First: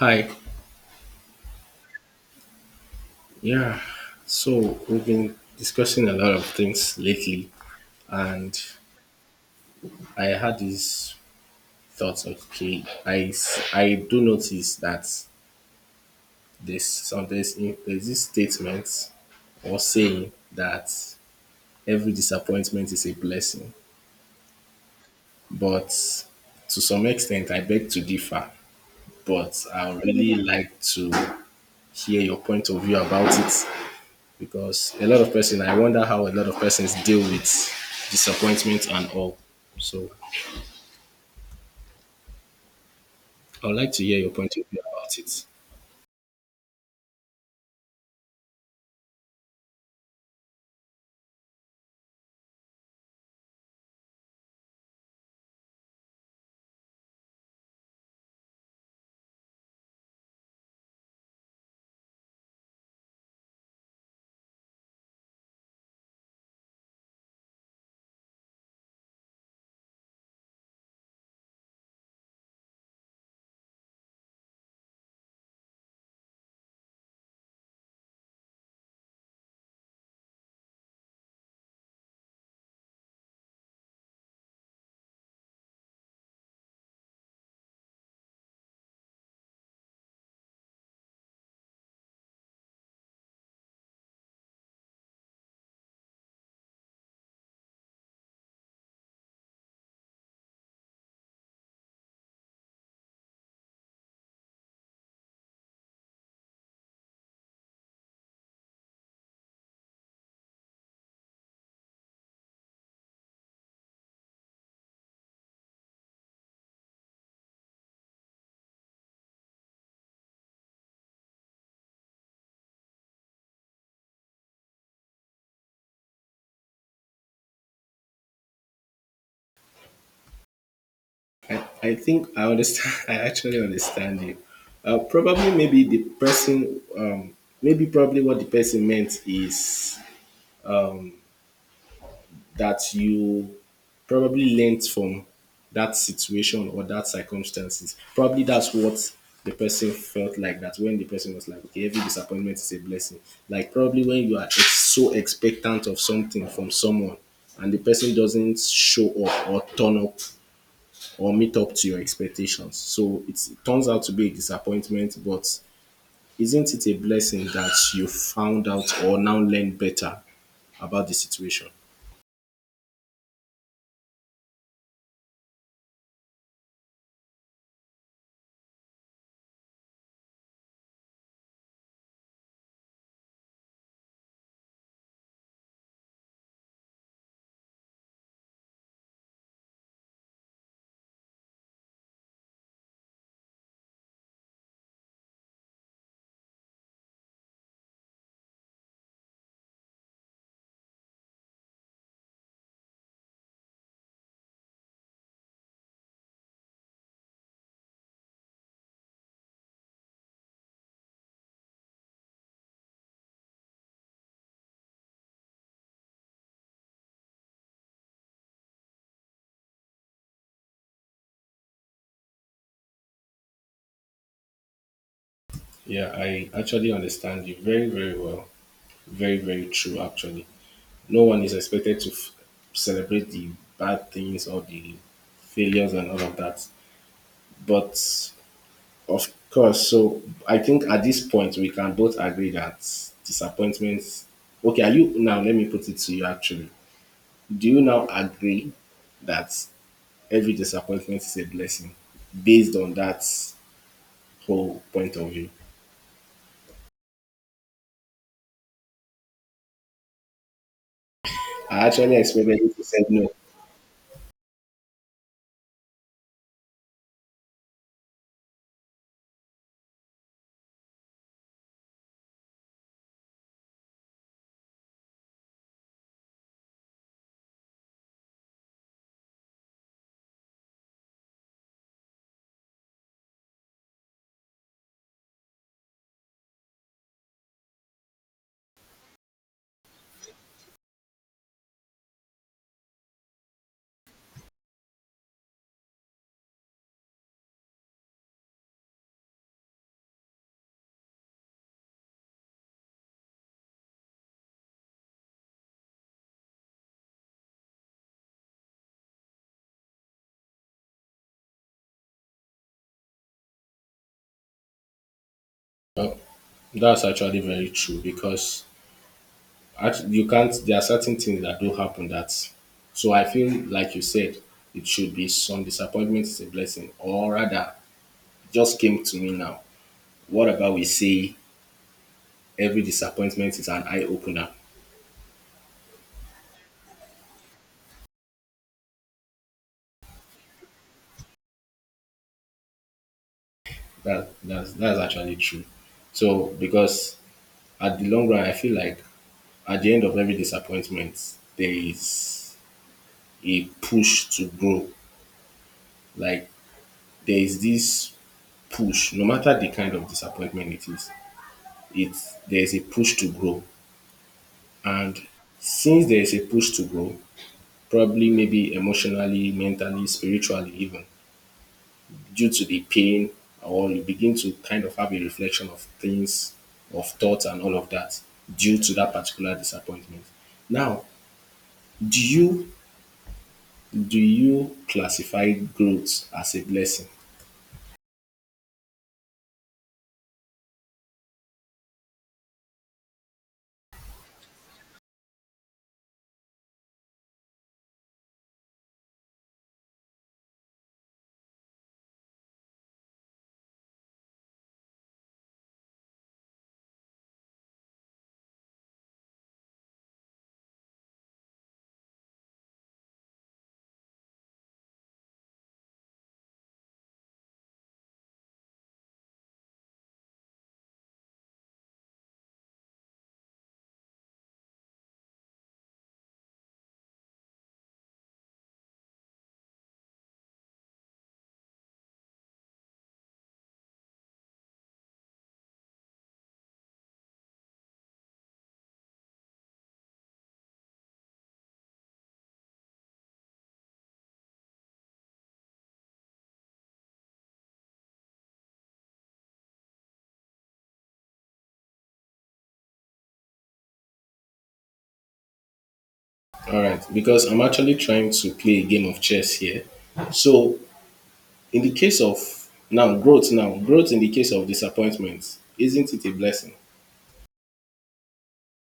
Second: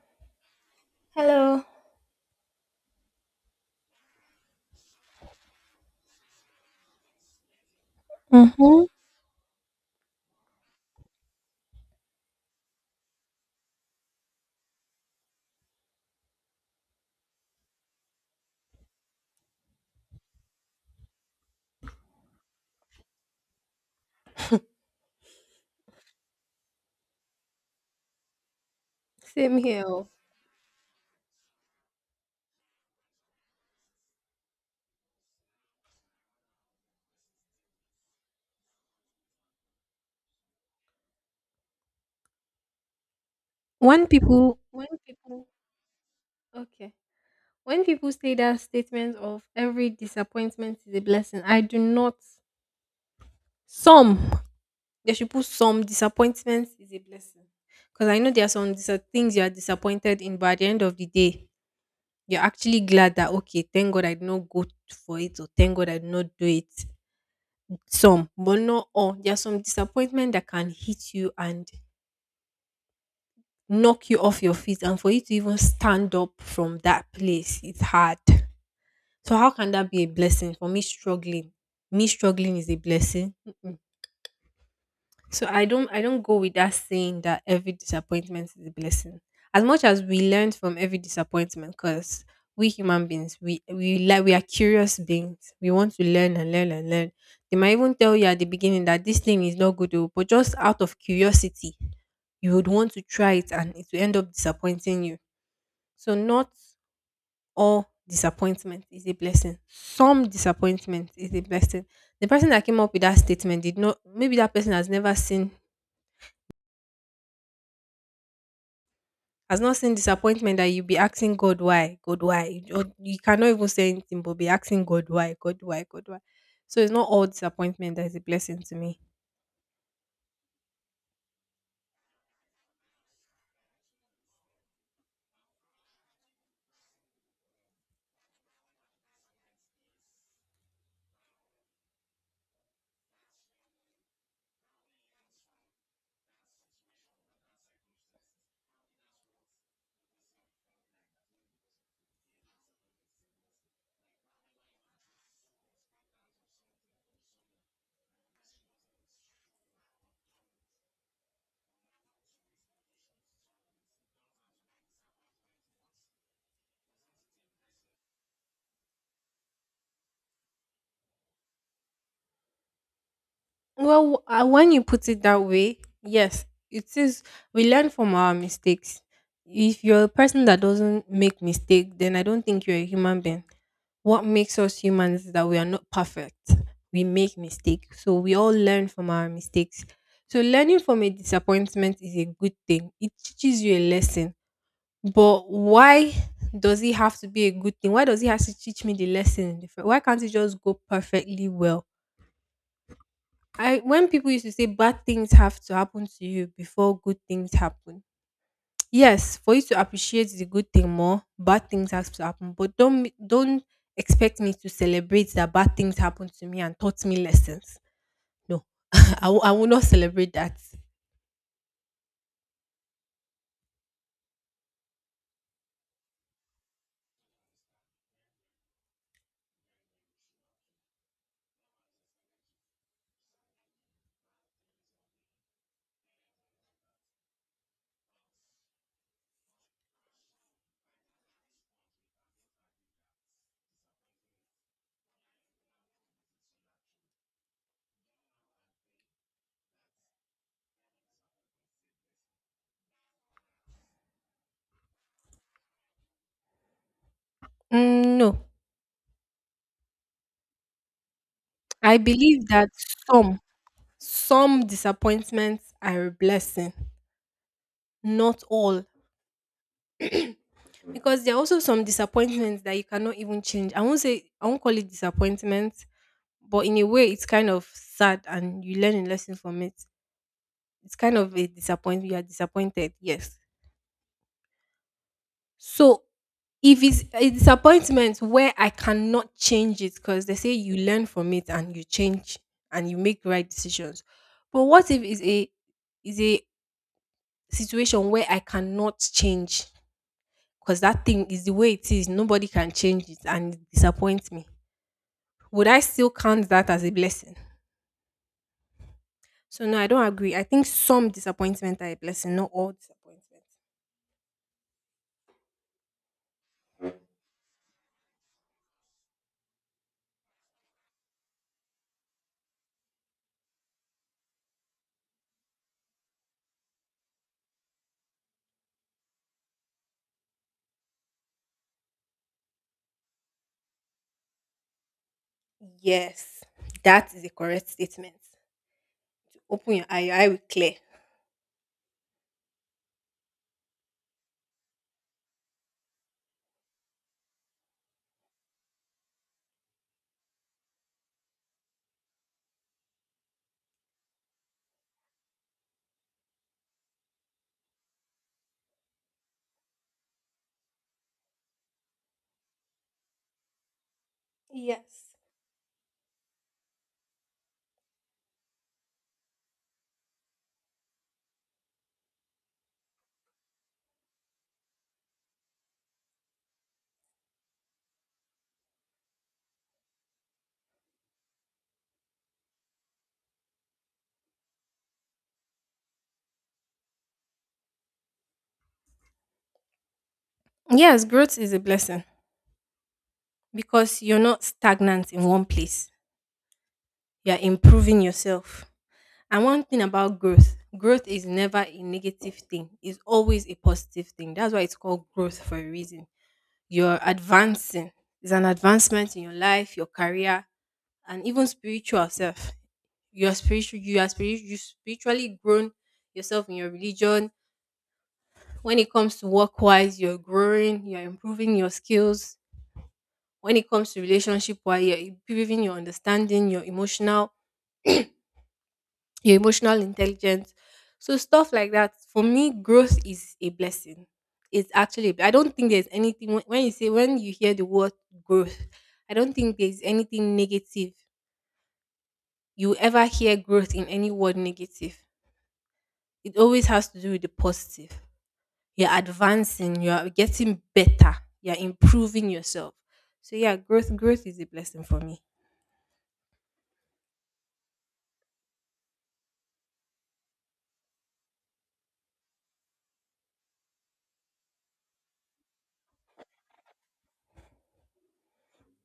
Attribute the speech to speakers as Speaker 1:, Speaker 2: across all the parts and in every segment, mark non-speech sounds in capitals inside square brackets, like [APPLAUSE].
Speaker 1: Hi.
Speaker 2: Hello.
Speaker 1: Yeah. So we've been discussing a lot of things lately, and
Speaker 2: Mm-hmm.
Speaker 1: I had these thoughts. Okay, I do notice that there's this statement or saying that every disappointment is a blessing, but to some extent, I beg to differ.
Speaker 2: Same
Speaker 1: But
Speaker 2: here.
Speaker 1: I would
Speaker 2: Oh.
Speaker 1: really like to hear your point of view about it, because a lot of person, I wonder how a lot of persons deal with disappointment and all, so I would like to
Speaker 2: When
Speaker 1: hear your point
Speaker 2: people,
Speaker 1: of view
Speaker 2: when
Speaker 1: about it.
Speaker 2: people, okay, when people say that statement of every disappointment is a blessing, I do not. Some They should put some disappointment is a blessing, because I know there are some things you are disappointed in, but at the end of the day, you're actually glad that, okay, thank God I did not go for it, or thank God I did not do it. Some, but not all. There are some disappointment that can hit you and knock you off your feet, and for you to even stand up from that place it's hard. So how can that be a blessing? For me struggling, me struggling is a blessing? Mm-mm. So I don't go with that saying that every disappointment is a blessing, as much as we learn from every disappointment. Because we human beings, we like we are curious beings, we want to learn and learn and learn. They might even tell you at the beginning that this thing is not good, oh, but just out of curiosity you would want to try it, and it will end up disappointing you. So not all disappointment is a blessing. Some disappointment is a blessing. The person that came up with that statement did not maybe that person has never seen, has not seen disappointment that you be asking God why, God why. Or you cannot even say anything but be asking God why, God why, God why. So it's not all disappointment that is a blessing to me.
Speaker 1: I think I understand. [LAUGHS] I actually understand you. Probably maybe the person, maybe probably what the person meant is that you probably learnt from that situation or that circumstances. Probably that's what the person felt like, that when the person was like, okay, every disappointment is a blessing. Like probably when you are so expectant of something from someone and the person doesn't show up or turn up or meet up to your expectations. It turns out to be a disappointment, but isn't it a blessing that you found out or now learn better about the situation?
Speaker 2: Well, when you put it that way, yes, it is. We learn from our mistakes. If you're a person that doesn't make mistake, then I don't think you're a human being. What makes us humans is that we are not perfect. We make mistakes. So we all learn from our mistakes. So learning from a disappointment is a good thing. It teaches you a lesson. But why does it have to be a good thing? Why does it have to teach me the lesson? Why can't it just go perfectly well? I When people used to say bad things have to happen to you before good things happen, yes, for you to appreciate the good thing more, bad things have to happen. But don't expect me to celebrate that bad things happened to me and taught me lessons. No, [LAUGHS] I will not celebrate that.
Speaker 1: Yeah, I actually understand you very, very well. Very, very true, actually. No one is expected to celebrate the bad things or the failures and all of that. But of course, so I think at this point, we can both agree that disappointments. Okay, are you now? Let me put it to you actually. Do you now agree that every disappointment is a blessing based on that whole point of view?
Speaker 2: Mm, no,
Speaker 1: I
Speaker 2: I
Speaker 1: actually
Speaker 2: believe
Speaker 1: expected
Speaker 2: that
Speaker 1: you to say no.
Speaker 2: some some disappointments are a blessing, not all, because there are also some disappointments that you cannot even change. I won't call it disappointment, but in a way, it's kind of sad, and you learn a lesson from it. It's kind of a disappointment. You are disappointed, yes. So if it's a disappointment where I cannot change it, because they say you learn from it and you change and you make right decisions. But what if it's a is a situation where I cannot change, because that thing is the way it is, nobody can change it and it disappoints me. Would I still count that as a blessing? So no, I don't agree. I think some disappointment are a blessing, not all disappointment.
Speaker 1: That's actually very true because you can't. There are certain things that do happen that. So I feel like you said it should be some disappointment is a blessing, or rather, just came to me now. What about we say every disappointment is an eye opener?
Speaker 2: Yes, that is a correct statement. Open your eye will clear.
Speaker 1: That's actually true. So because at the long run, I feel like at the end of every disappointment, there is a push to grow. Like there is this push, no matter the kind of disappointment it is, it's there's a push to grow.
Speaker 2: Yes.
Speaker 1: And since there's a push to grow, probably maybe emotionally, mentally, spiritually, even due to the pain, or you begin to kind of have a reflection of things, of thoughts, and all of that due to that particular disappointment. Now, do you do you classify growth as a blessing?
Speaker 2: Yes, growth is a blessing because you're not stagnant in one place. You're improving yourself. And one thing about growth, growth is never a negative thing. It's always a positive thing. That's why it's called growth for a reason. You're advancing. It's an advancement in your life, your career, and even spiritual self. You're spiritual. You are spiritual. You spiritually grown yourself in your religion. When it comes to work wise, you're growing. You're improving your skills. When it comes to relationship, where you're improving your understanding, your emotional intelligence. So stuff like that. For me, growth is a blessing. It's actually, I don't think there's anything, when you hear the word growth, I don't think there's anything negative. You ever hear growth in any word negative? It always has to do with the positive. You're advancing, you're getting better, you're improving yourself. So yeah, growth is a blessing for me.
Speaker 1: All right, because I'm actually trying to play a game of chess here. So in the case of, now growth in the case of disappointment, isn't it a blessing?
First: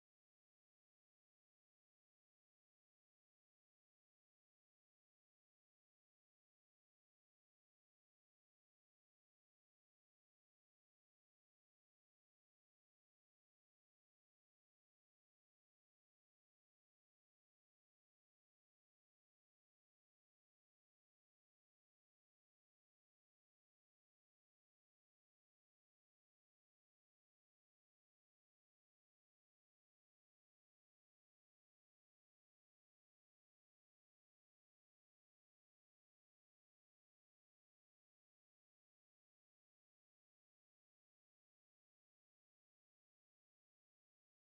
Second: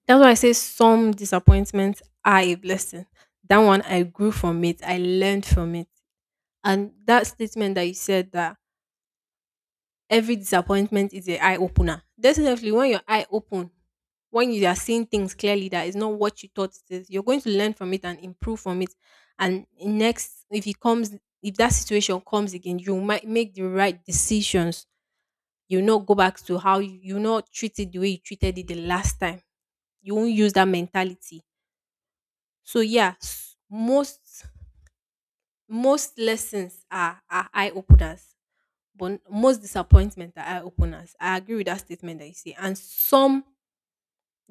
Speaker 2: That's why I say some disappointments are a blessing. That one, I grew from it. I learned from it. And that statement that you said, that every disappointment is an eye opener. Definitely, when your eye open, when you are seeing things clearly that is not what you thought it is, you're going to learn from it and improve from it. And next, if it comes, if that situation comes again, you might make the right decisions. You not go back to how you not treat it the way you treated it the last time. You won't use that mentality. So yeah, most lessons are eye openers, but most disappointments are eye openers. I agree with that statement that you say. And some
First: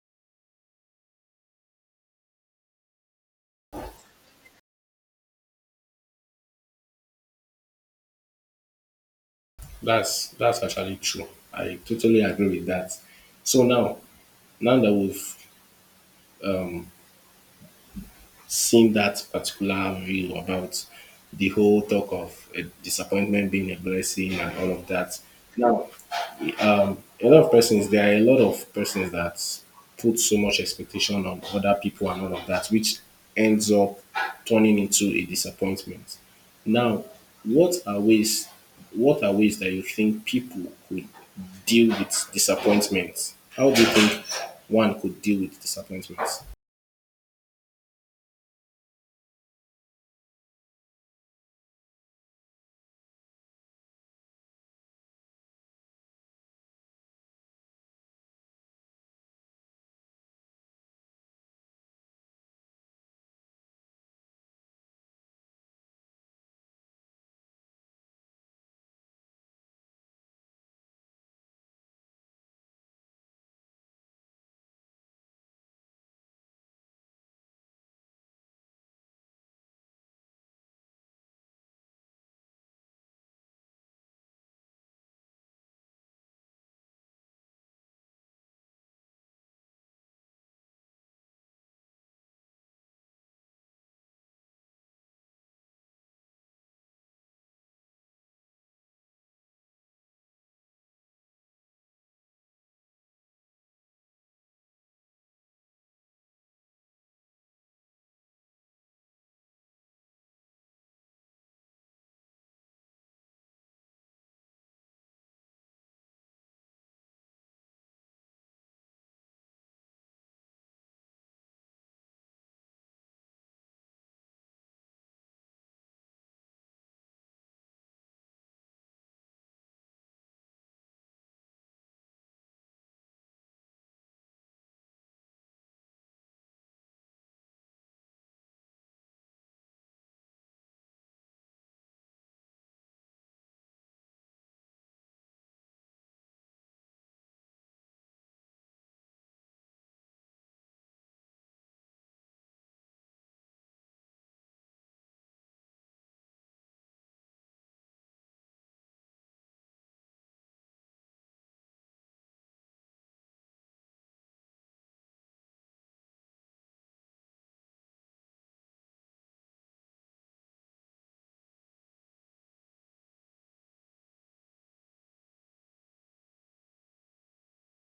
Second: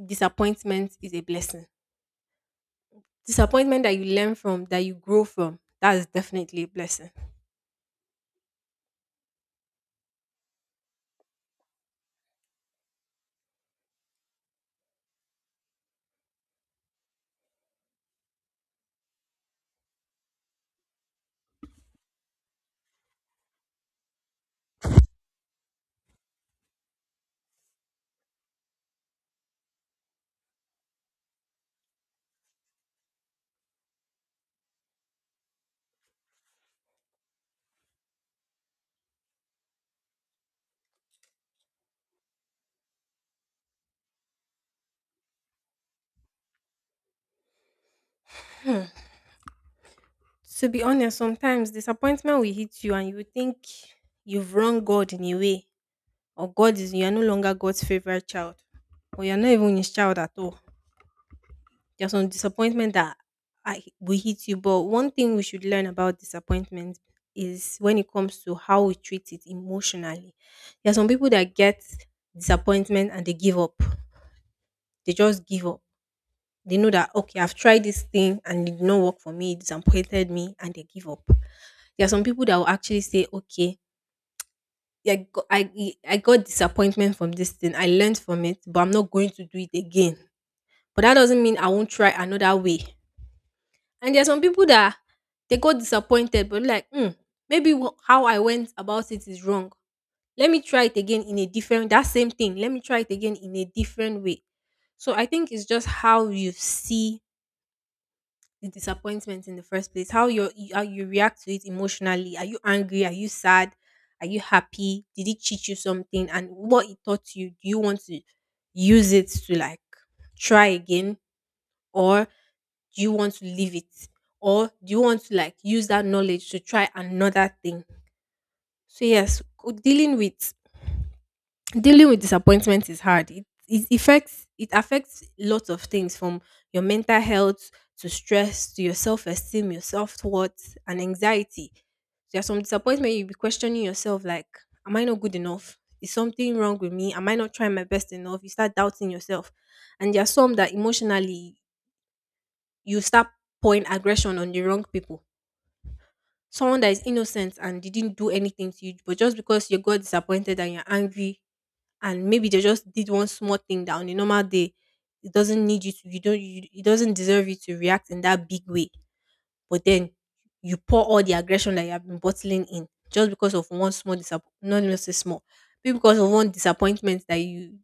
Speaker 2: disappointment is a blessing. Disappointment that you learn from, that you grow from, that is definitely a blessing.
Speaker 1: That's actually true. I totally agree with that. So now, now that we've um, seen that particular view about the whole talk of a disappointment being a blessing and all of that, now, a lot of persons there are a lot of persons that put so much expectation on other people and all of that, which ends up turning into a disappointment. Now, what are ways what are ways that you think people could deal with disappointments? How do you think one could deal with disappointments?
Speaker 2: To be honest, sometimes disappointment will hit you and you will think you've wronged God in a way, or God is you are no longer God's favorite child, or you're not even his child at all. There's some disappointment that I will hit you, but one thing we should learn about disappointment is when it comes to how we treat it emotionally. There are some people that get disappointment and they give up. They just give up. They know that, okay, I've tried this thing and it did not work for me. It disappointed me, and they give up. There are some people that will actually say, okay, yeah, I got disappointment from this thing. I learned from it, but I'm not going to do it again. But that doesn't mean I won't try another way. And there are some people that they got disappointed, but like, maybe how I went about it is wrong. Let me try it again in a different, that same thing. Let me try it again in a different way. So I think it's just how you see the disappointment in the first place, how you react to it emotionally. Are you angry? Are you sad? Are you happy? Did it teach you something? And what it taught you? Do you want to use it to, like, try again? Or do you want to leave it, or do you want to, like, use that knowledge to try another thing? So yes, dealing with disappointment is hard. It affects lots of things, from your mental health, to stress, to your self-esteem, your self-worth, and anxiety. There's some disappointment you'll be questioning yourself, like, am I not good enough? Is something wrong with me? Am I not trying my best enough? You start doubting yourself. And there are some that emotionally, you start pouring aggression on the wrong people. Someone that is innocent and didn't do anything to you, but just because you got disappointed and you're angry, and maybe they just did one small thing that, on a normal day, it doesn't deserve you to react in that big way. But then you pour all the aggression that you have been bottling in, just because of one small disappointment, not necessarily small, maybe because of one disappointment that you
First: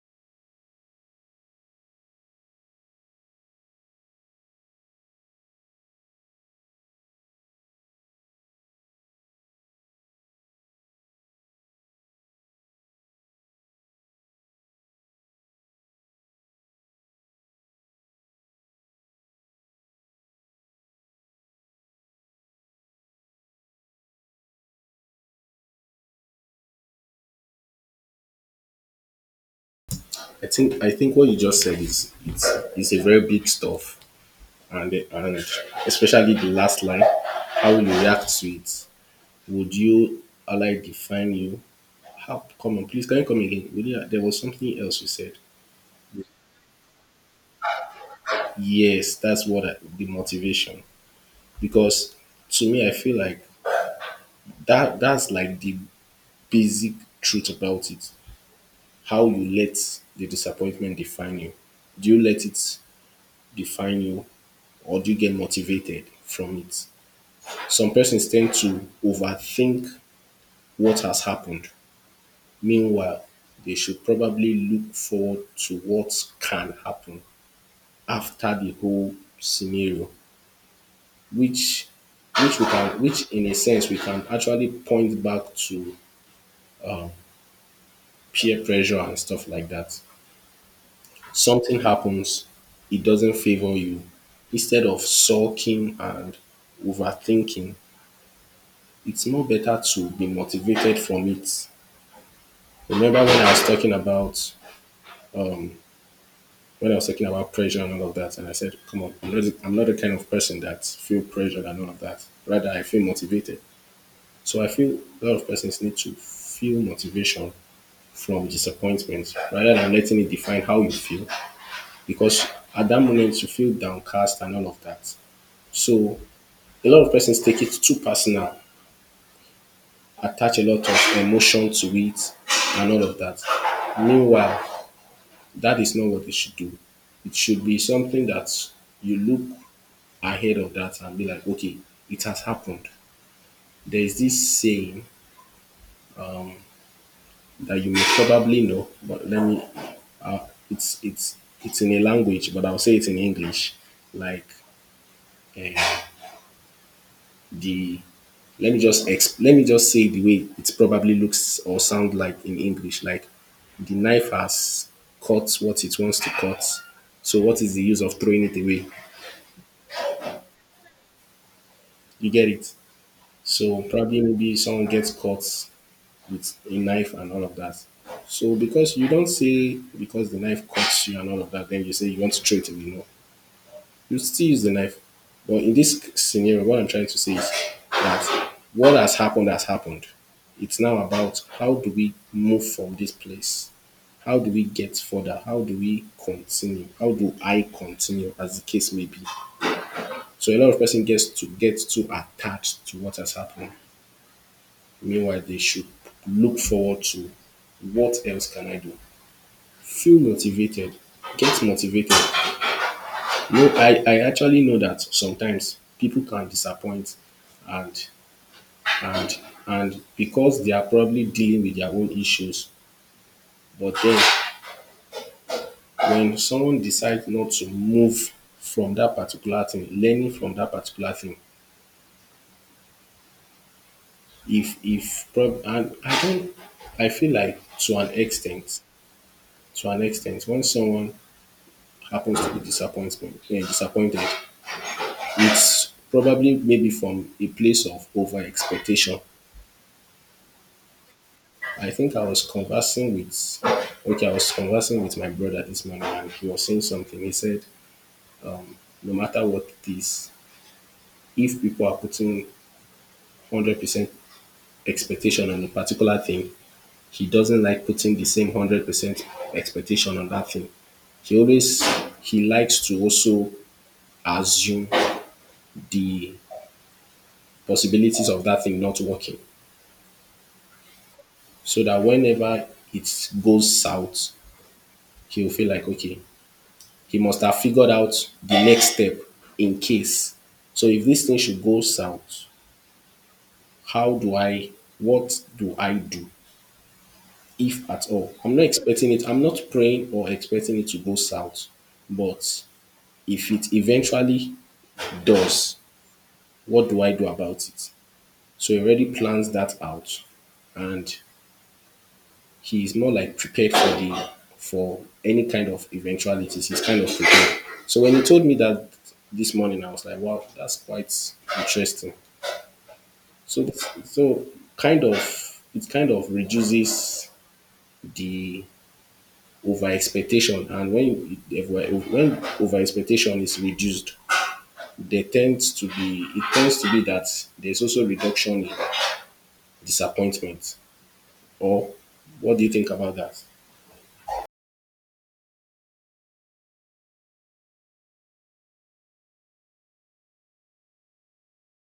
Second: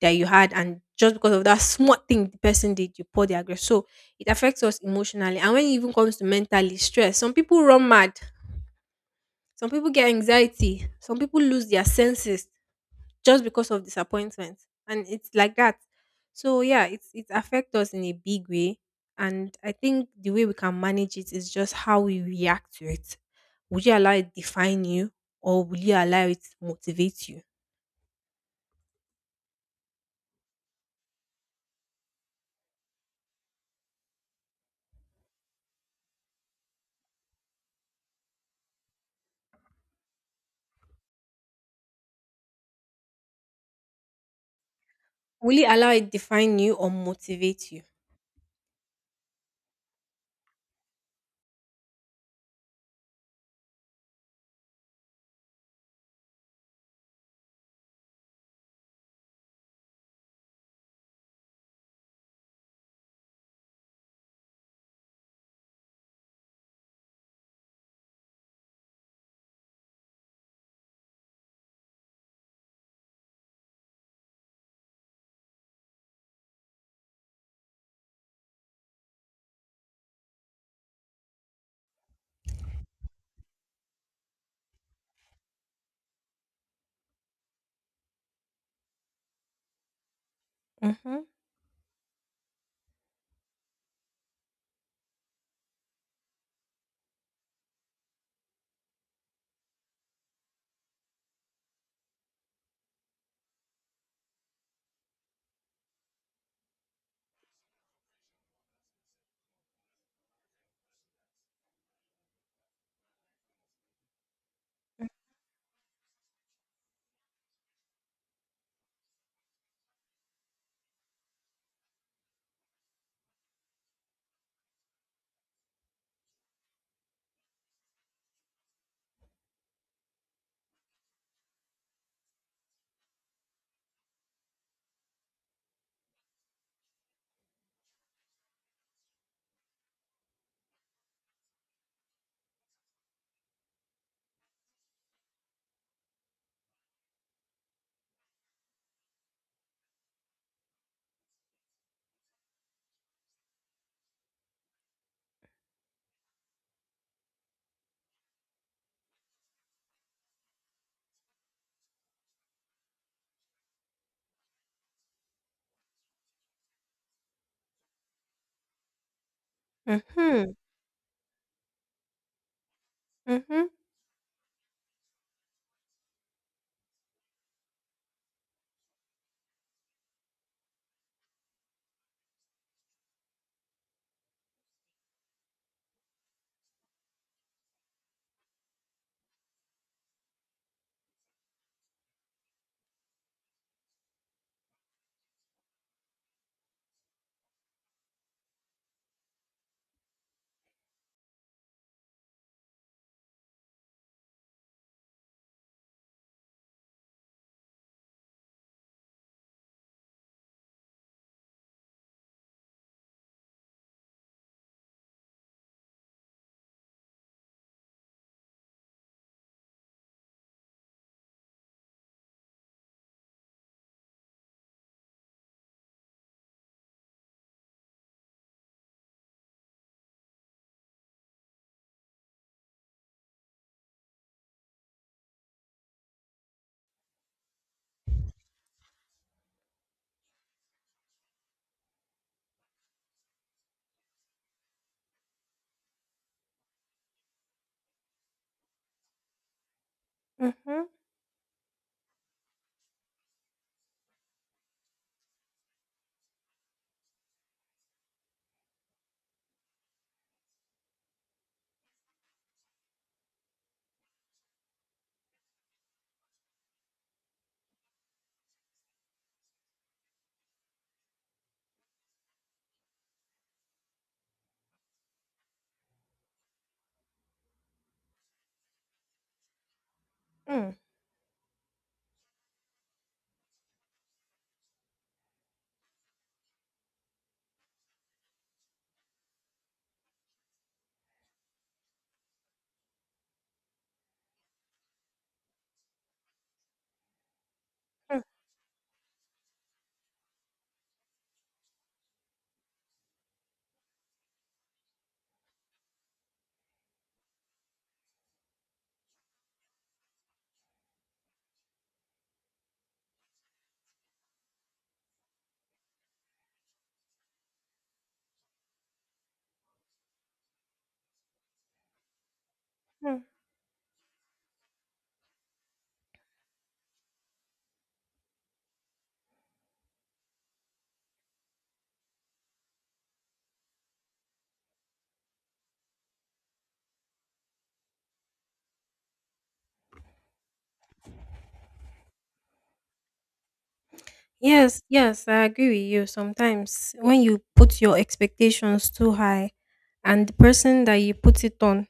Speaker 2: that you had, and just because of that small thing the person did, you pour the aggression. So it affects us emotionally, and when it even comes to mentally stress, some people run mad, some people get anxiety, some people lose their senses just because of disappointment. And it's like that. So yeah, it affects us in a big way. And I think the way we can manage it is just how we react to it. Would you allow it define you, or will you allow it motivate you?
Speaker 1: I think what you just said is is a very big stuff. And especially the last line, how you react to it. Would you ally define you? How, come on, please, can you come again? Would you, there was something else you said.
Speaker 2: Will you allow it define you or motivate you?
Speaker 1: Yes, that's what the motivation. Because to me, I feel like that's like the basic truth about it. How you let the disappointment define you. Do you let it define you, or do you get motivated from it? Some persons tend to overthink what has happened. Meanwhile, they should probably look forward to what can happen after the whole scenario, which which we can which in a sense we can actually point back to peer pressure and stuff like that.
Speaker 2: Mm-hmm.
Speaker 1: Something happens, it doesn't favor you. Instead of sulking and overthinking, it's more better to be motivated from it. Remember when I was talking about, when I was talking about pressure and all of that, and I said, "Come on, I'm not the kind of person that feel pressured and all of that. Rather, I feel motivated." So I feel a lot of persons need to feel motivation from disappointment rather than letting it define how you feel, because at that moment you feel downcast and all of that. So a lot of persons take it too personal, attach a lot of emotion to it and all of that. Meanwhile, that is not what they should do. It should be something that you look ahead of that and be like, okay, it has happened. There is this saying that you may probably know, but let me. Uh, it's in a language, but I'll say it in English. Like, uh, the, let me just say the way it probably looks or sound like in English. Like the knife has cut what it wants to cut. So what is the use of throwing it away?
Speaker 2: Mm-hmm.
Speaker 1: You get it.
Speaker 2: Mm-hmm.
Speaker 1: So probably maybe someone gets caught with a knife and all of that. So because you don't say, because the knife cuts you and all of that, then you say you want to throw it away. No, you still use the knife. But in this scenario, what I'm trying to say is that what has happened has happened. It's now about, how do we move from this place? How do we get further? How do we continue? How do I continue, as the case may be? So a lot of person gets to get too attached to what has happened. Meanwhile, they should look forward to, what else can I do? Feel motivated, get motivated. No, I actually know that sometimes people can disappoint and and and because they are probably dealing with their own issues. But then when someone decides not to move from that particular thing, learning from that particular thing, if prob- and I don't, I feel like to an extent, when someone happens to be disappointed, disappointed, it's probably maybe from a place of over expectation.
Speaker 2: Mm-hmm.
Speaker 1: I think I was conversing with, okay, I was conversing with my brother this morning and he was saying something. He said, no matter what it is, if people are putting 100% expectation on a particular thing, he doesn't like putting the same 100% expectation on that thing. He always, he likes to also assume the possibilities of that thing not working.
Speaker 2: Mm-hmm.
Speaker 1: So that whenever it goes south, he'll feel like, okay, he must have figured out the next step in case. So if this thing should go south, how do I, what do I do, if at all? I'm not expecting it, I'm not praying or expecting it to go south. But if it eventually does, what do I do about it? So he already plans that out, and he is more like prepared for the, for any kind of eventualities. He's kind of prepared. So when he told me that this morning, I was like, wow, that's quite interesting.
Speaker 2: Mm-hmm.
Speaker 1: So so kind of, it kind of reduces the over expectation. And when if when over expectation is reduced, there tends to be it tends to be that there's also reduction in disappointment, or what do you think about that?
Speaker 2: Yes, yes, I agree with you. Sometimes when you put your expectations too high, and the person that you put it on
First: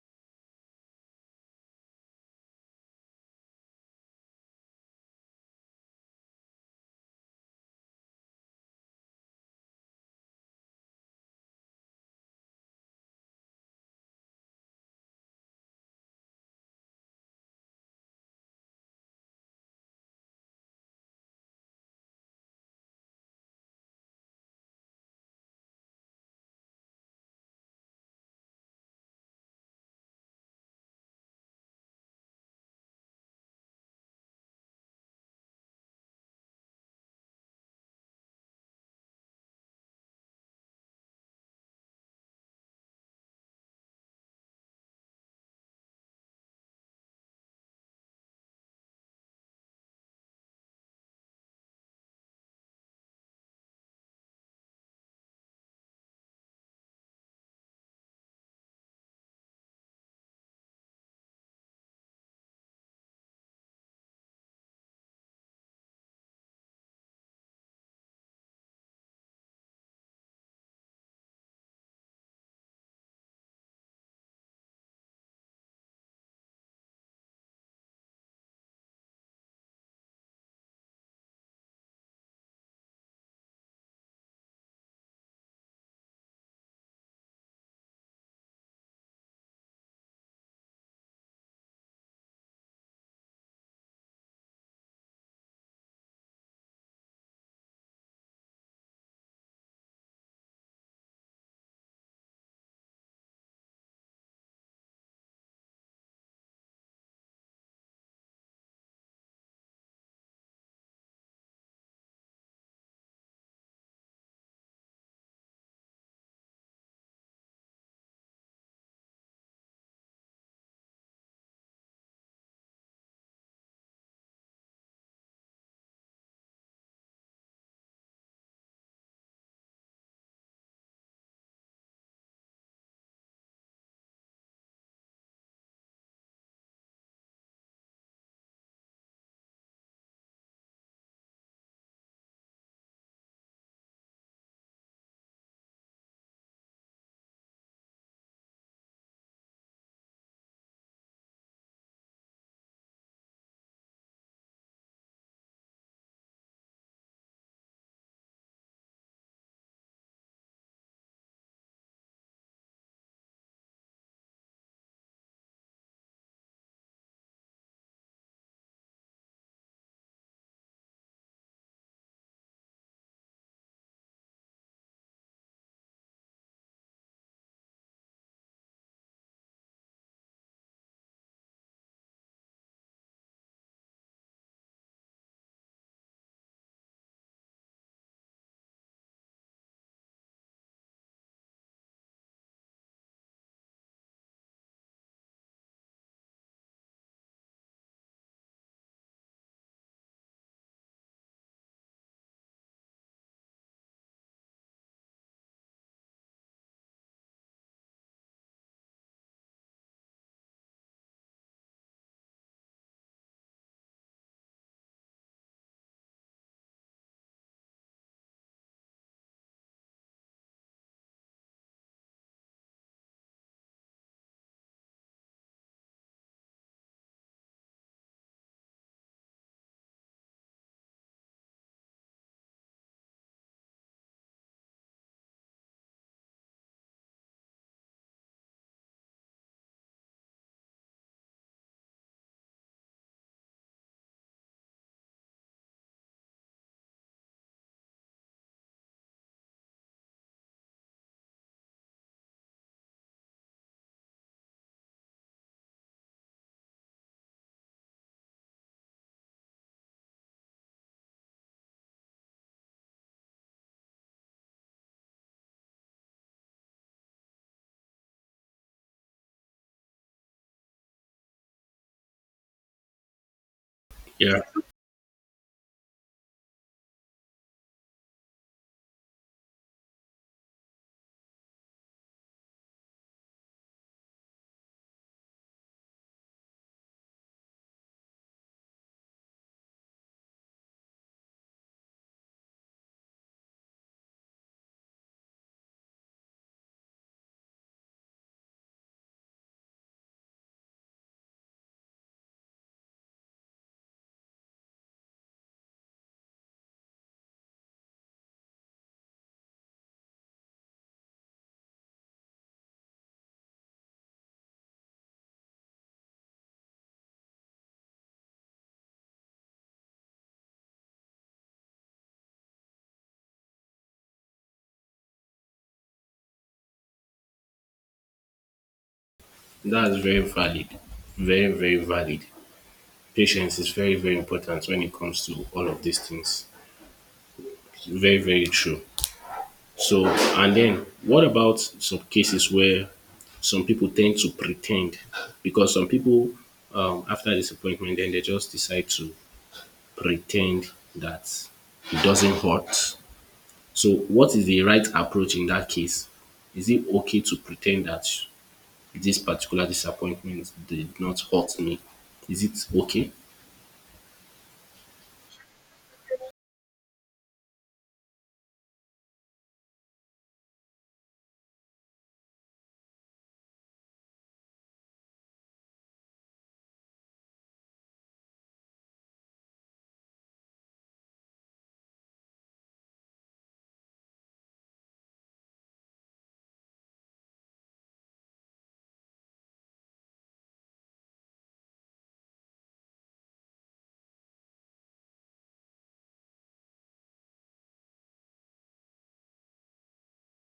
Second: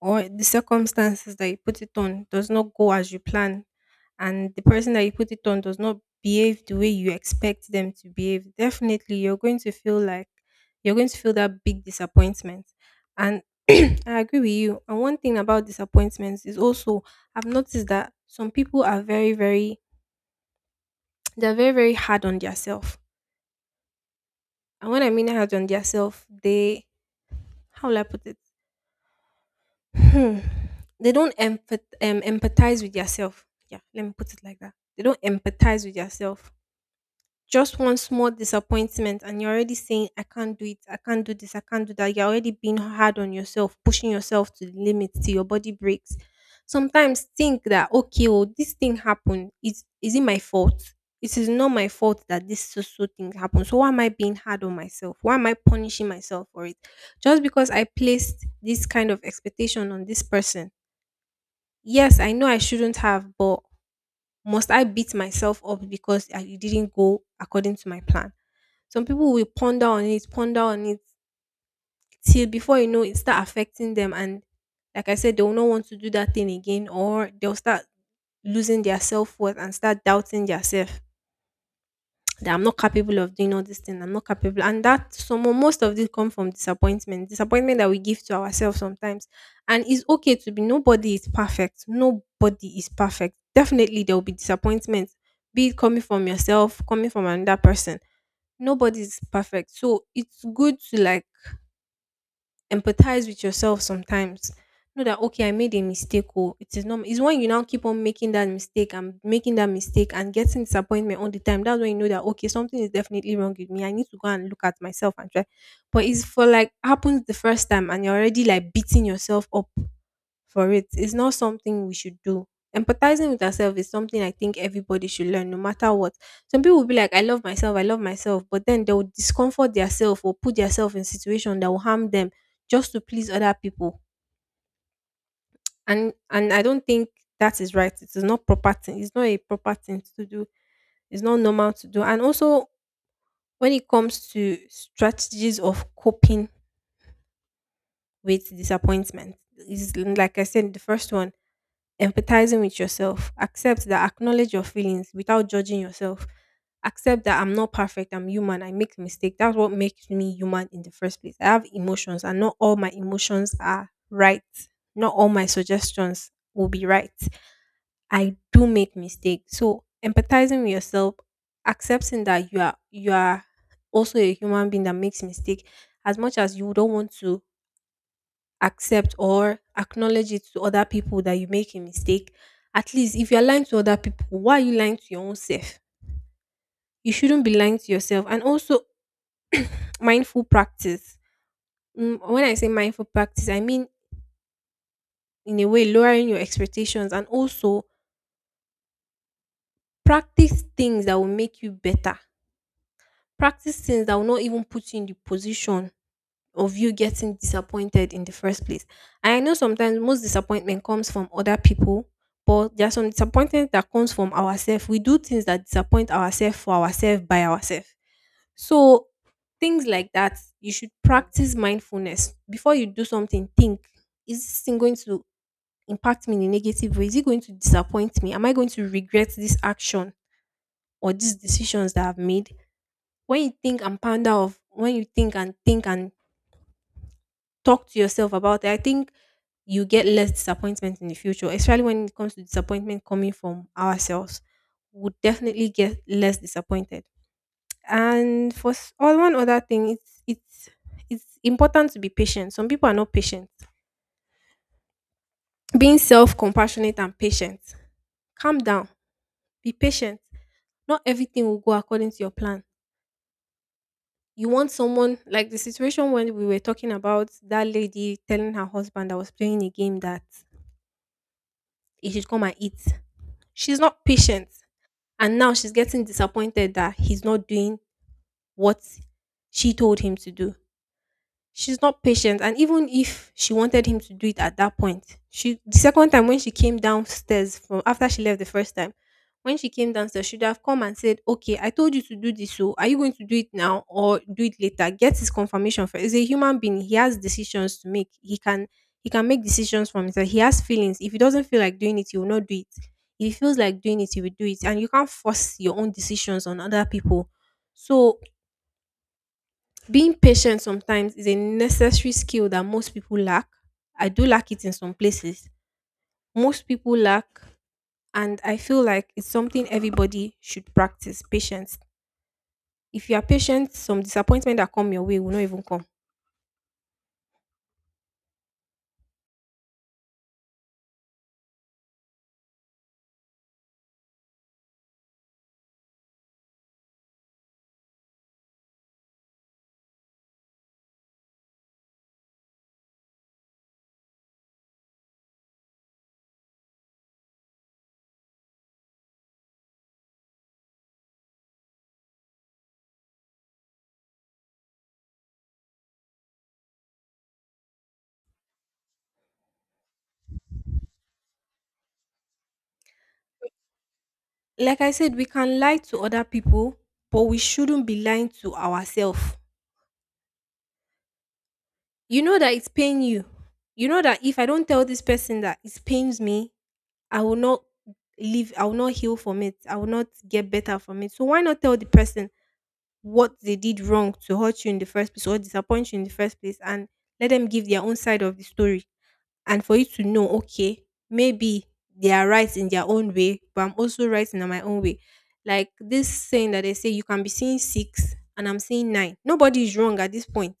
Speaker 2: or the circumstances that you put it on does not go as you plan, and the person that you put it on does not behave the way you expect them to behave, definitely, you're going to feel that big disappointment. And [CLEARS THROAT] I agree with you. And one thing about disappointments is also, I've noticed that some people are very, very they're very, very hard on themselves. And when I mean hard on themselves, they how will I put it? Hmm. They don't empathize with yourself. Yeah, let me put it like that. They don't empathize with yourself. Just one small disappointment, and you're already saying, I can't do it, I can't do this, I can't do that. You're already being hard on yourself, pushing yourself to the limit till your body breaks. Sometimes think that, okay, well, this thing happened. Is it my fault? It is not my fault that this so thing happened. So why am I being hard on myself? Why am I punishing myself for it? Just because I placed this kind of expectation on this person. Yes, I know I shouldn't have, but must I beat myself up because it didn't go according to my plan? Some people will ponder on it till before you know it start affecting them, and like I said, they will not want to do that thing again, or they'll start losing their self worth and start doubting themselves that I'm not capable of doing all this thing. I'm not capable. And that some most of this come from disappointment. Disappointment that we give to ourselves sometimes. And it's okay to be Nobody is perfect. Nobody is perfect. Definitely there will be disappointments, be it coming from yourself, coming from another person. Nobody's perfect. So it's good to like empathize with yourself sometimes. Know that okay, I made a mistake. Oh, it is normal. It's when you now keep on making that mistake and making that mistake and getting disappointment all the time. That's when you know that okay, something is definitely wrong with me. I need to go and look at myself and try. But it's for like happens the first time and you're already like beating yourself up for it. It's not something we should do. Empathizing with ourselves is something I think everybody should learn, no matter what. Some people will be like, I love myself, but then they will discomfort themselves or put themselves in situation that will harm them just to please other people. And I don't think that is right. It is not proper thing. It's not a proper thing to do. It's not normal to do. And also, when it comes to strategies of coping with disappointment, is like I said, the first one, empathizing with yourself. Accept that Acknowledge your feelings without judging yourself. Accept that I'm not perfect, I'm human, I make mistakes. That's what makes me human in the first place. I have emotions, and not all my emotions are right. Not all my suggestions will be right. I do make mistakes. So empathizing with yourself, accepting that you are also a human being that makes mistake. As much as you don't want to accept or acknowledge it to other people that you make a mistake. At least if you're lying to other people, why are you lying to your own self? You shouldn't be lying to yourself. And also, [TSK] mindful practice. When I say mindful practice, I mean, in a way, lowering your expectations and also practice things that will make you better. Practice things that will not even put you in the position of you getting disappointed in the first place. And I know sometimes most disappointment comes from other people, but there are some disappointment that comes from ourselves. We do things that disappoint ourselves for ourselves by ourselves. So things like that, you should practice mindfulness. Before you do something, think, is this thing going to impact me in a negative way? Is it going to disappoint me? Am I going to regret this action or these decisions that I've made? When you think and talk to yourself about it. I think you get less disappointment in the future, especially when it comes to disappointment coming from ourselves. Would definitely get less disappointed. And for all one other thing, it's important to be patient. Some people are not patient. Being self-compassionate and patient. Calm down. Be patient. Not everything will go according to your plan. You want someone like the situation when we were talking about that lady telling her husband that was playing a game that he should come and eat. She's not
Speaker 1: Yeah.
Speaker 2: patient. And now she's getting disappointed that he's not doing what she told him to do. She's not patient. And even if she wanted him to do it at that point, she, the second time when she came downstairs from after she left the first time, when she came downstairs, she'd have come and said, okay, I told you to do this, so are you going to do it now or do it later? Get his confirmation first. He's a human being, he has decisions to make. He can make decisions from himself. He has feelings. If he doesn't feel like doing it, he will not do it. If he feels like doing it, he will do it. And you can't force your own decisions on other people. So being patient sometimes is a necessary skill that most people lack. I do lack it in some places. Most people lack, and I feel like it's something everybody should practice patience. If you are patient, some disappointment that come your way will not even come.
Speaker 1: That's very valid. Very, very valid. Patience is very, very important when it comes to all of these things. Very, very true. So, and then what about some cases where some people tend to pretend? Because some people, after disappointment, then they just decide to pretend that it doesn't hurt. So, what is the right approach in that case? Is it okay to pretend that this particular disappointment did not hurt me? Is it okay?
Speaker 2: Like I said, we can lie to other people, but we shouldn't be lying to ourselves. You know that it's paying you. You know that if I don't tell this person that it pains me, I will not live, I will not heal from it. I will not get better from it. So why not tell the person what they did wrong to hurt you in the first place or disappoint you in the first place, and let them give their own side of the story, and for you to know, okay, maybe they are right in their own way, but I'm also right in my own way. Like this saying that they say, you can be seeing six and I'm seeing nine. Nobody is wrong at this point.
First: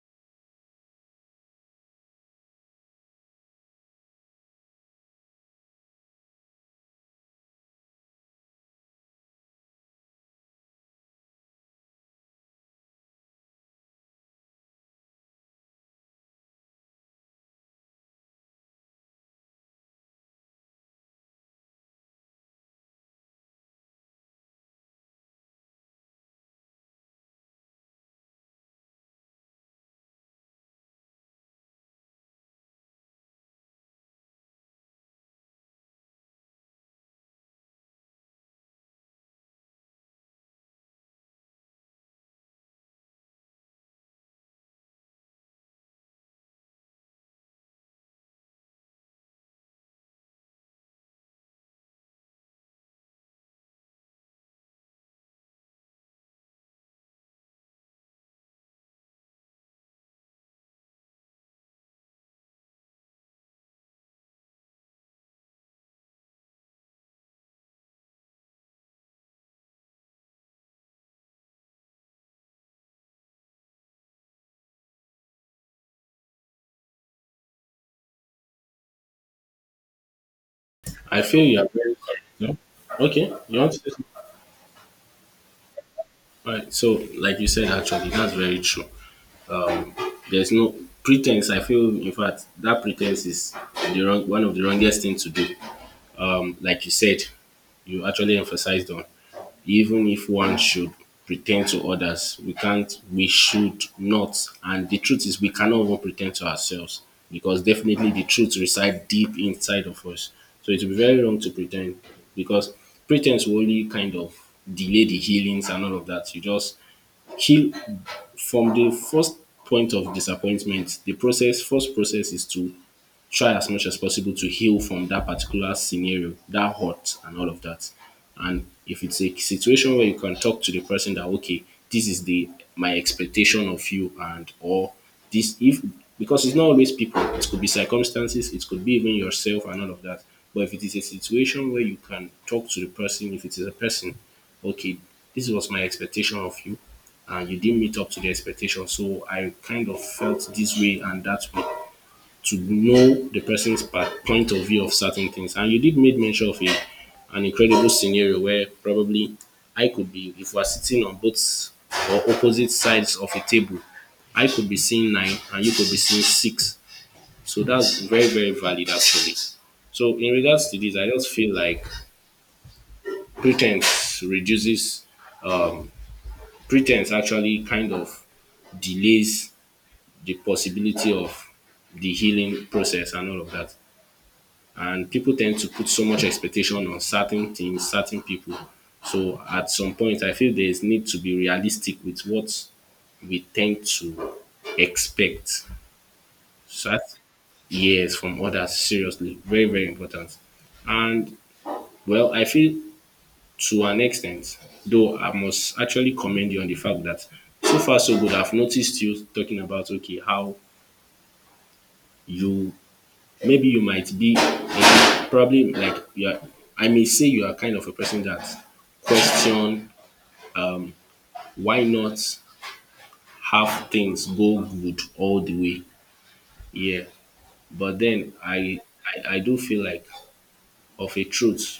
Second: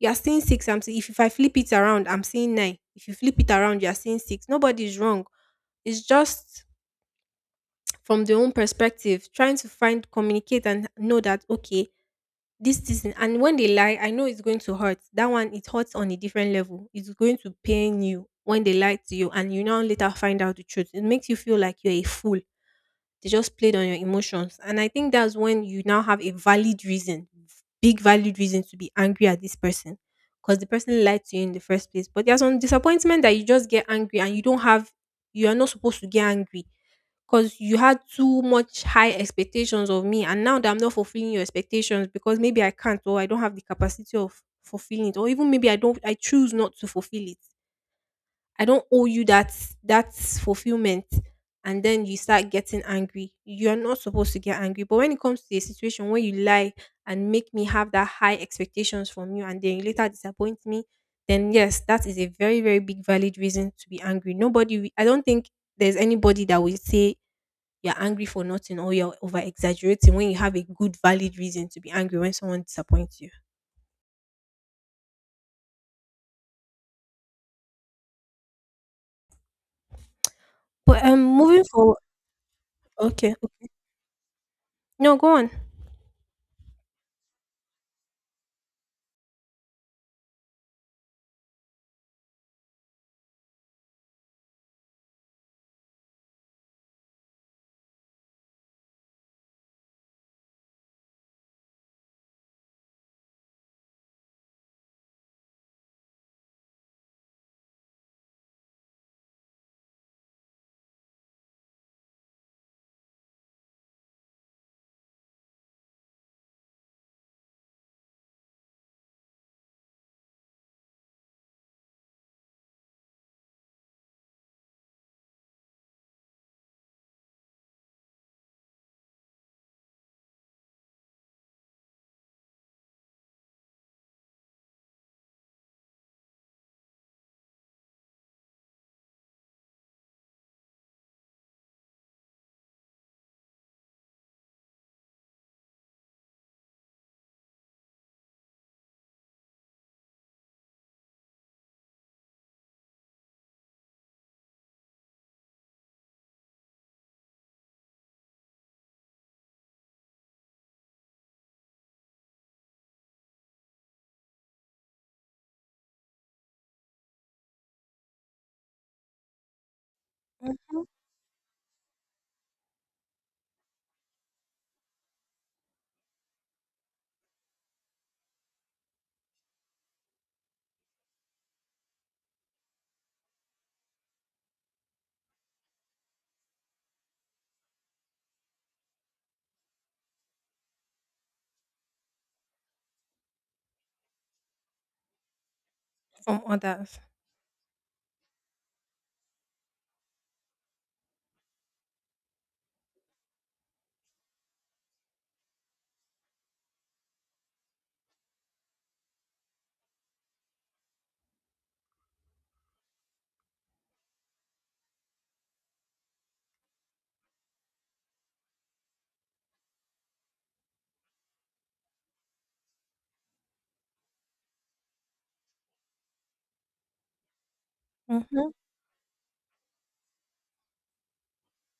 Speaker 2: You are seeing six. I'm seeing, if I flip it around, I'm seeing nine. If you flip it around, you are seeing six. Nobody is wrong. It's just from their own perspective, trying to find, communicate, and know that, okay, this season, and when they lie, I know it's going to hurt. That one, it hurts on a different level. It's going to pain you when they lie to you, and you now later find out the truth. It makes you feel like you're a fool. They just played on your emotions. And I think that's when you now have a valid reason, big valid reason to be angry at this person because the person lied to you in the first place. But there's some disappointment that you just get angry and you don't have, you are not supposed to get angry because you had too much high expectations of me, and now that I'm not fulfilling your expectations because maybe I can't or I don't have the capacity of fulfilling it, or even maybe I choose not to fulfill it. I don't owe you that fulfillment. And then you start getting angry. You're not supposed to get angry. But when it comes to a situation where you lie and make me have that high expectations from you and then you later disappoint me, then yes, that is a very, very big valid reason to be angry. Nobody, I don't think there's anybody that will say you're angry for nothing or you're over exaggerating when you have a good, valid reason to be angry when someone disappoints you. But
Speaker 1: I feel you
Speaker 2: moving
Speaker 1: are very,
Speaker 2: forward,
Speaker 1: no? Okay,
Speaker 2: okay,
Speaker 1: you want to say something?
Speaker 2: no, go on.
Speaker 1: Right. So, like you said, actually, that's very true. There's no pretense. I feel, in fact, that pretense is one of the wrongest thing to do. Like you said, you actually emphasized on, even if one should pretend to others, we can't, we should not. And the truth is, we cannot even pretend to ourselves, because definitely the truth resides deep inside of us. So it will be very wrong to pretend, because pretense will only kind of delay the healings and all of that. You just heal from the first point of disappointment. The process, first process is to try as much as possible to heal from that particular scenario, that hurt and all of that. And if it's a situation where you can talk to the person that, okay, this is the my expectation of you and, or this, if, because it's not always people, it could be circumstances, it could be even yourself and all of that. But if it is a situation where you can talk to the person, if it is a person, okay, this was my expectation of you and you didn't meet up to the expectation. So I kind of felt this way and that way, to know the person's point of view of certain things. And you did made mention of an incredible scenario where probably I could be, if we're sitting on both or opposite sides of a table, I could be seeing nine and you could be seeing six. So that's very, very valid actually. So in regards to
Speaker 2: Mhm.
Speaker 1: this, I just feel like pretense reduces, um, pretense actually kind of delays the possibility of the healing process and all of that. And people tend to put so much expectation on certain things, certain people. So at some point, I feel there is need to be realistic with what we tend to expect.
Speaker 2: From
Speaker 1: So
Speaker 2: others.
Speaker 1: that's, yes, from others. Seriously, very very important. And well, I feel to an extent, though I must actually commend you on the fact that so far so good. I've noticed you talking about, okay, how you, maybe you might be a, probably like you are, I may say you are kind of a person that question, why not have things go good all the way. Yeah. But then
Speaker 2: Mhm.
Speaker 1: I do feel like, of a truth,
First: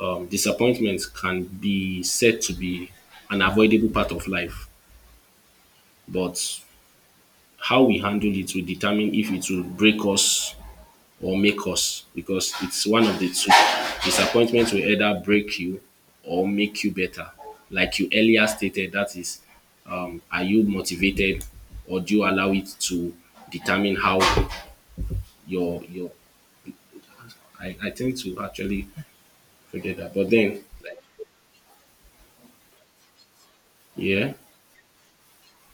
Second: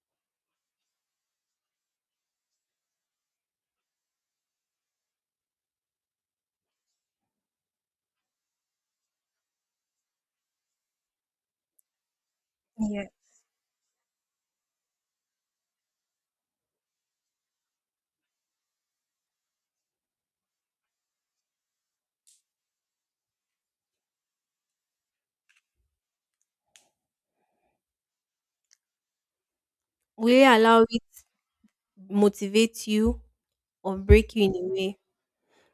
Speaker 1: disappointment can be said to be an avoidable part of life, but how we handle it will determine if it will break us or make us, because it's one
Speaker 2: Yeah.
Speaker 1: of the two. Disappointment will either break you or make you better. Like you earlier stated, that is, are you motivated or do you allow it to determine how your, I tend to actually forget that. But
Speaker 2: Will you
Speaker 1: then
Speaker 2: allow
Speaker 1: like,
Speaker 2: it motivate you or
Speaker 1: yeah,
Speaker 2: break you in a way?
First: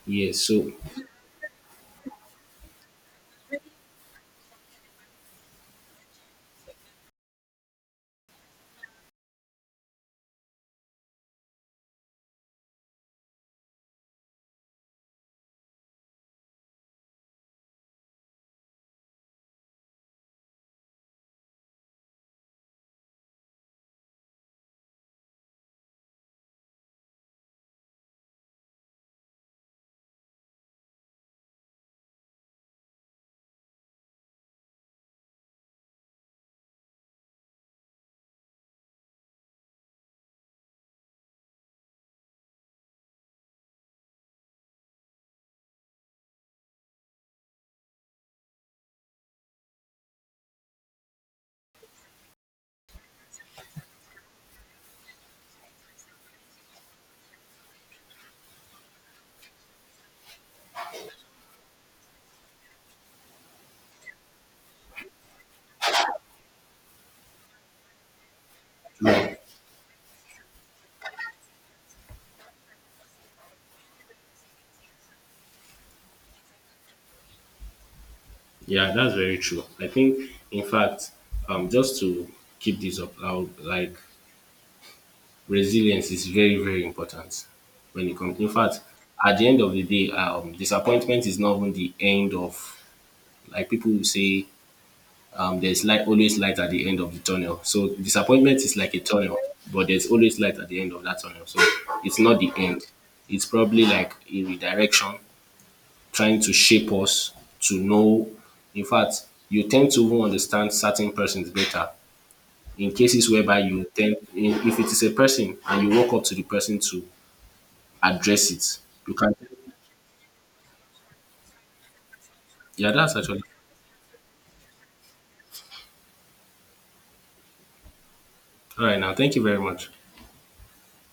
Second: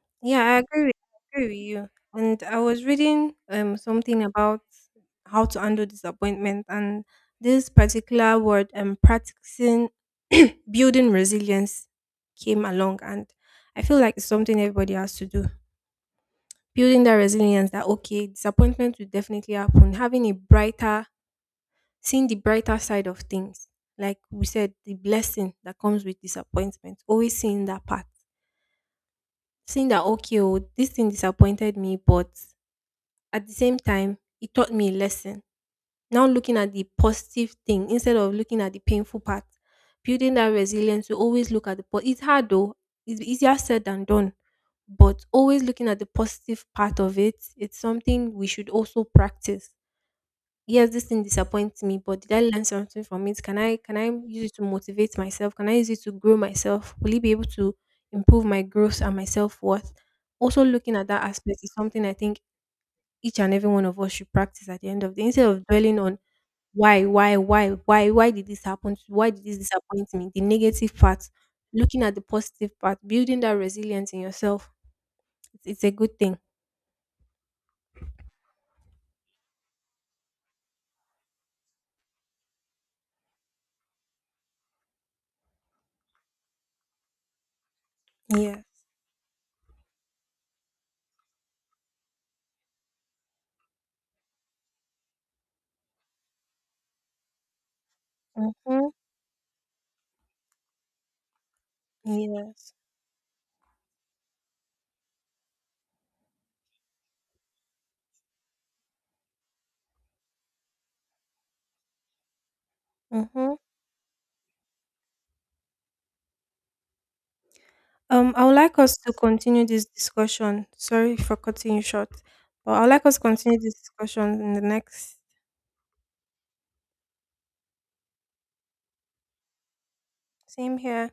Speaker 1: yeah,
Speaker 2: Yeah, I
Speaker 1: so
Speaker 2: agree with, I agree with you. And I was reading something about how to handle disappointment, and this particular word, practicing [CLEARS THROAT] building resilience, came along, and I feel like it's something everybody has to do. Building that resilience that okay, disappointment will definitely happen. Having a brighter Seeing the brighter side of things, like we said, the blessing that comes with disappointment, always seeing that part. Seeing that, okay, oh, this thing disappointed me, but at the same time, it taught me a lesson. Now looking at the positive thing instead of looking at the painful part, building that resilience, you always look at the, po- it's hard though, it's easier said than done, but always looking at the positive part of it, it's something we should also practice. Yes, this thing disappoints me, but did I learn something from it? Can I use it to motivate myself? Can I use it to grow myself? Will it be able to improve my growth and my self worth? Also looking at that aspect is something I think each and every one of us should practice at the end of the day. Instead of dwelling on why did this happen? Why
Speaker 1: yeah,
Speaker 2: did this disappoint me? The negative part, looking at the positive part, building that resilience in yourself. It's a good thing.
Speaker 1: that's very true. I think in fact, just to keep this up, I'll like, resilience is very, very important when it comes. In
Speaker 2: Yes.
Speaker 1: fact, at the end of the day, disappointment is not even the end of, like people will say, there's light, always light at the end of the tunnel. So disappointment is
Speaker 2: Mm-hmm.
Speaker 1: like a tunnel, but there's always light at the end of that tunnel. So it's not the
Speaker 2: Yes.
Speaker 1: end. It's probably like a redirection trying to shape us to know. In fact, you tend to even understand certain persons better in cases
Speaker 2: Mm-hmm.
Speaker 1: whereby you tend if it is a person and you walk up to the person to
Speaker 2: I
Speaker 1: address
Speaker 2: would
Speaker 1: it.
Speaker 2: like us to
Speaker 1: You can,
Speaker 2: continue this discussion. Sorry for cutting you short, but I
Speaker 1: yeah,
Speaker 2: would like
Speaker 1: that's
Speaker 2: us to
Speaker 1: actually
Speaker 2: continue this discussion in the next.
Speaker 1: all right now. Thank you very much.
Speaker 2: Same here.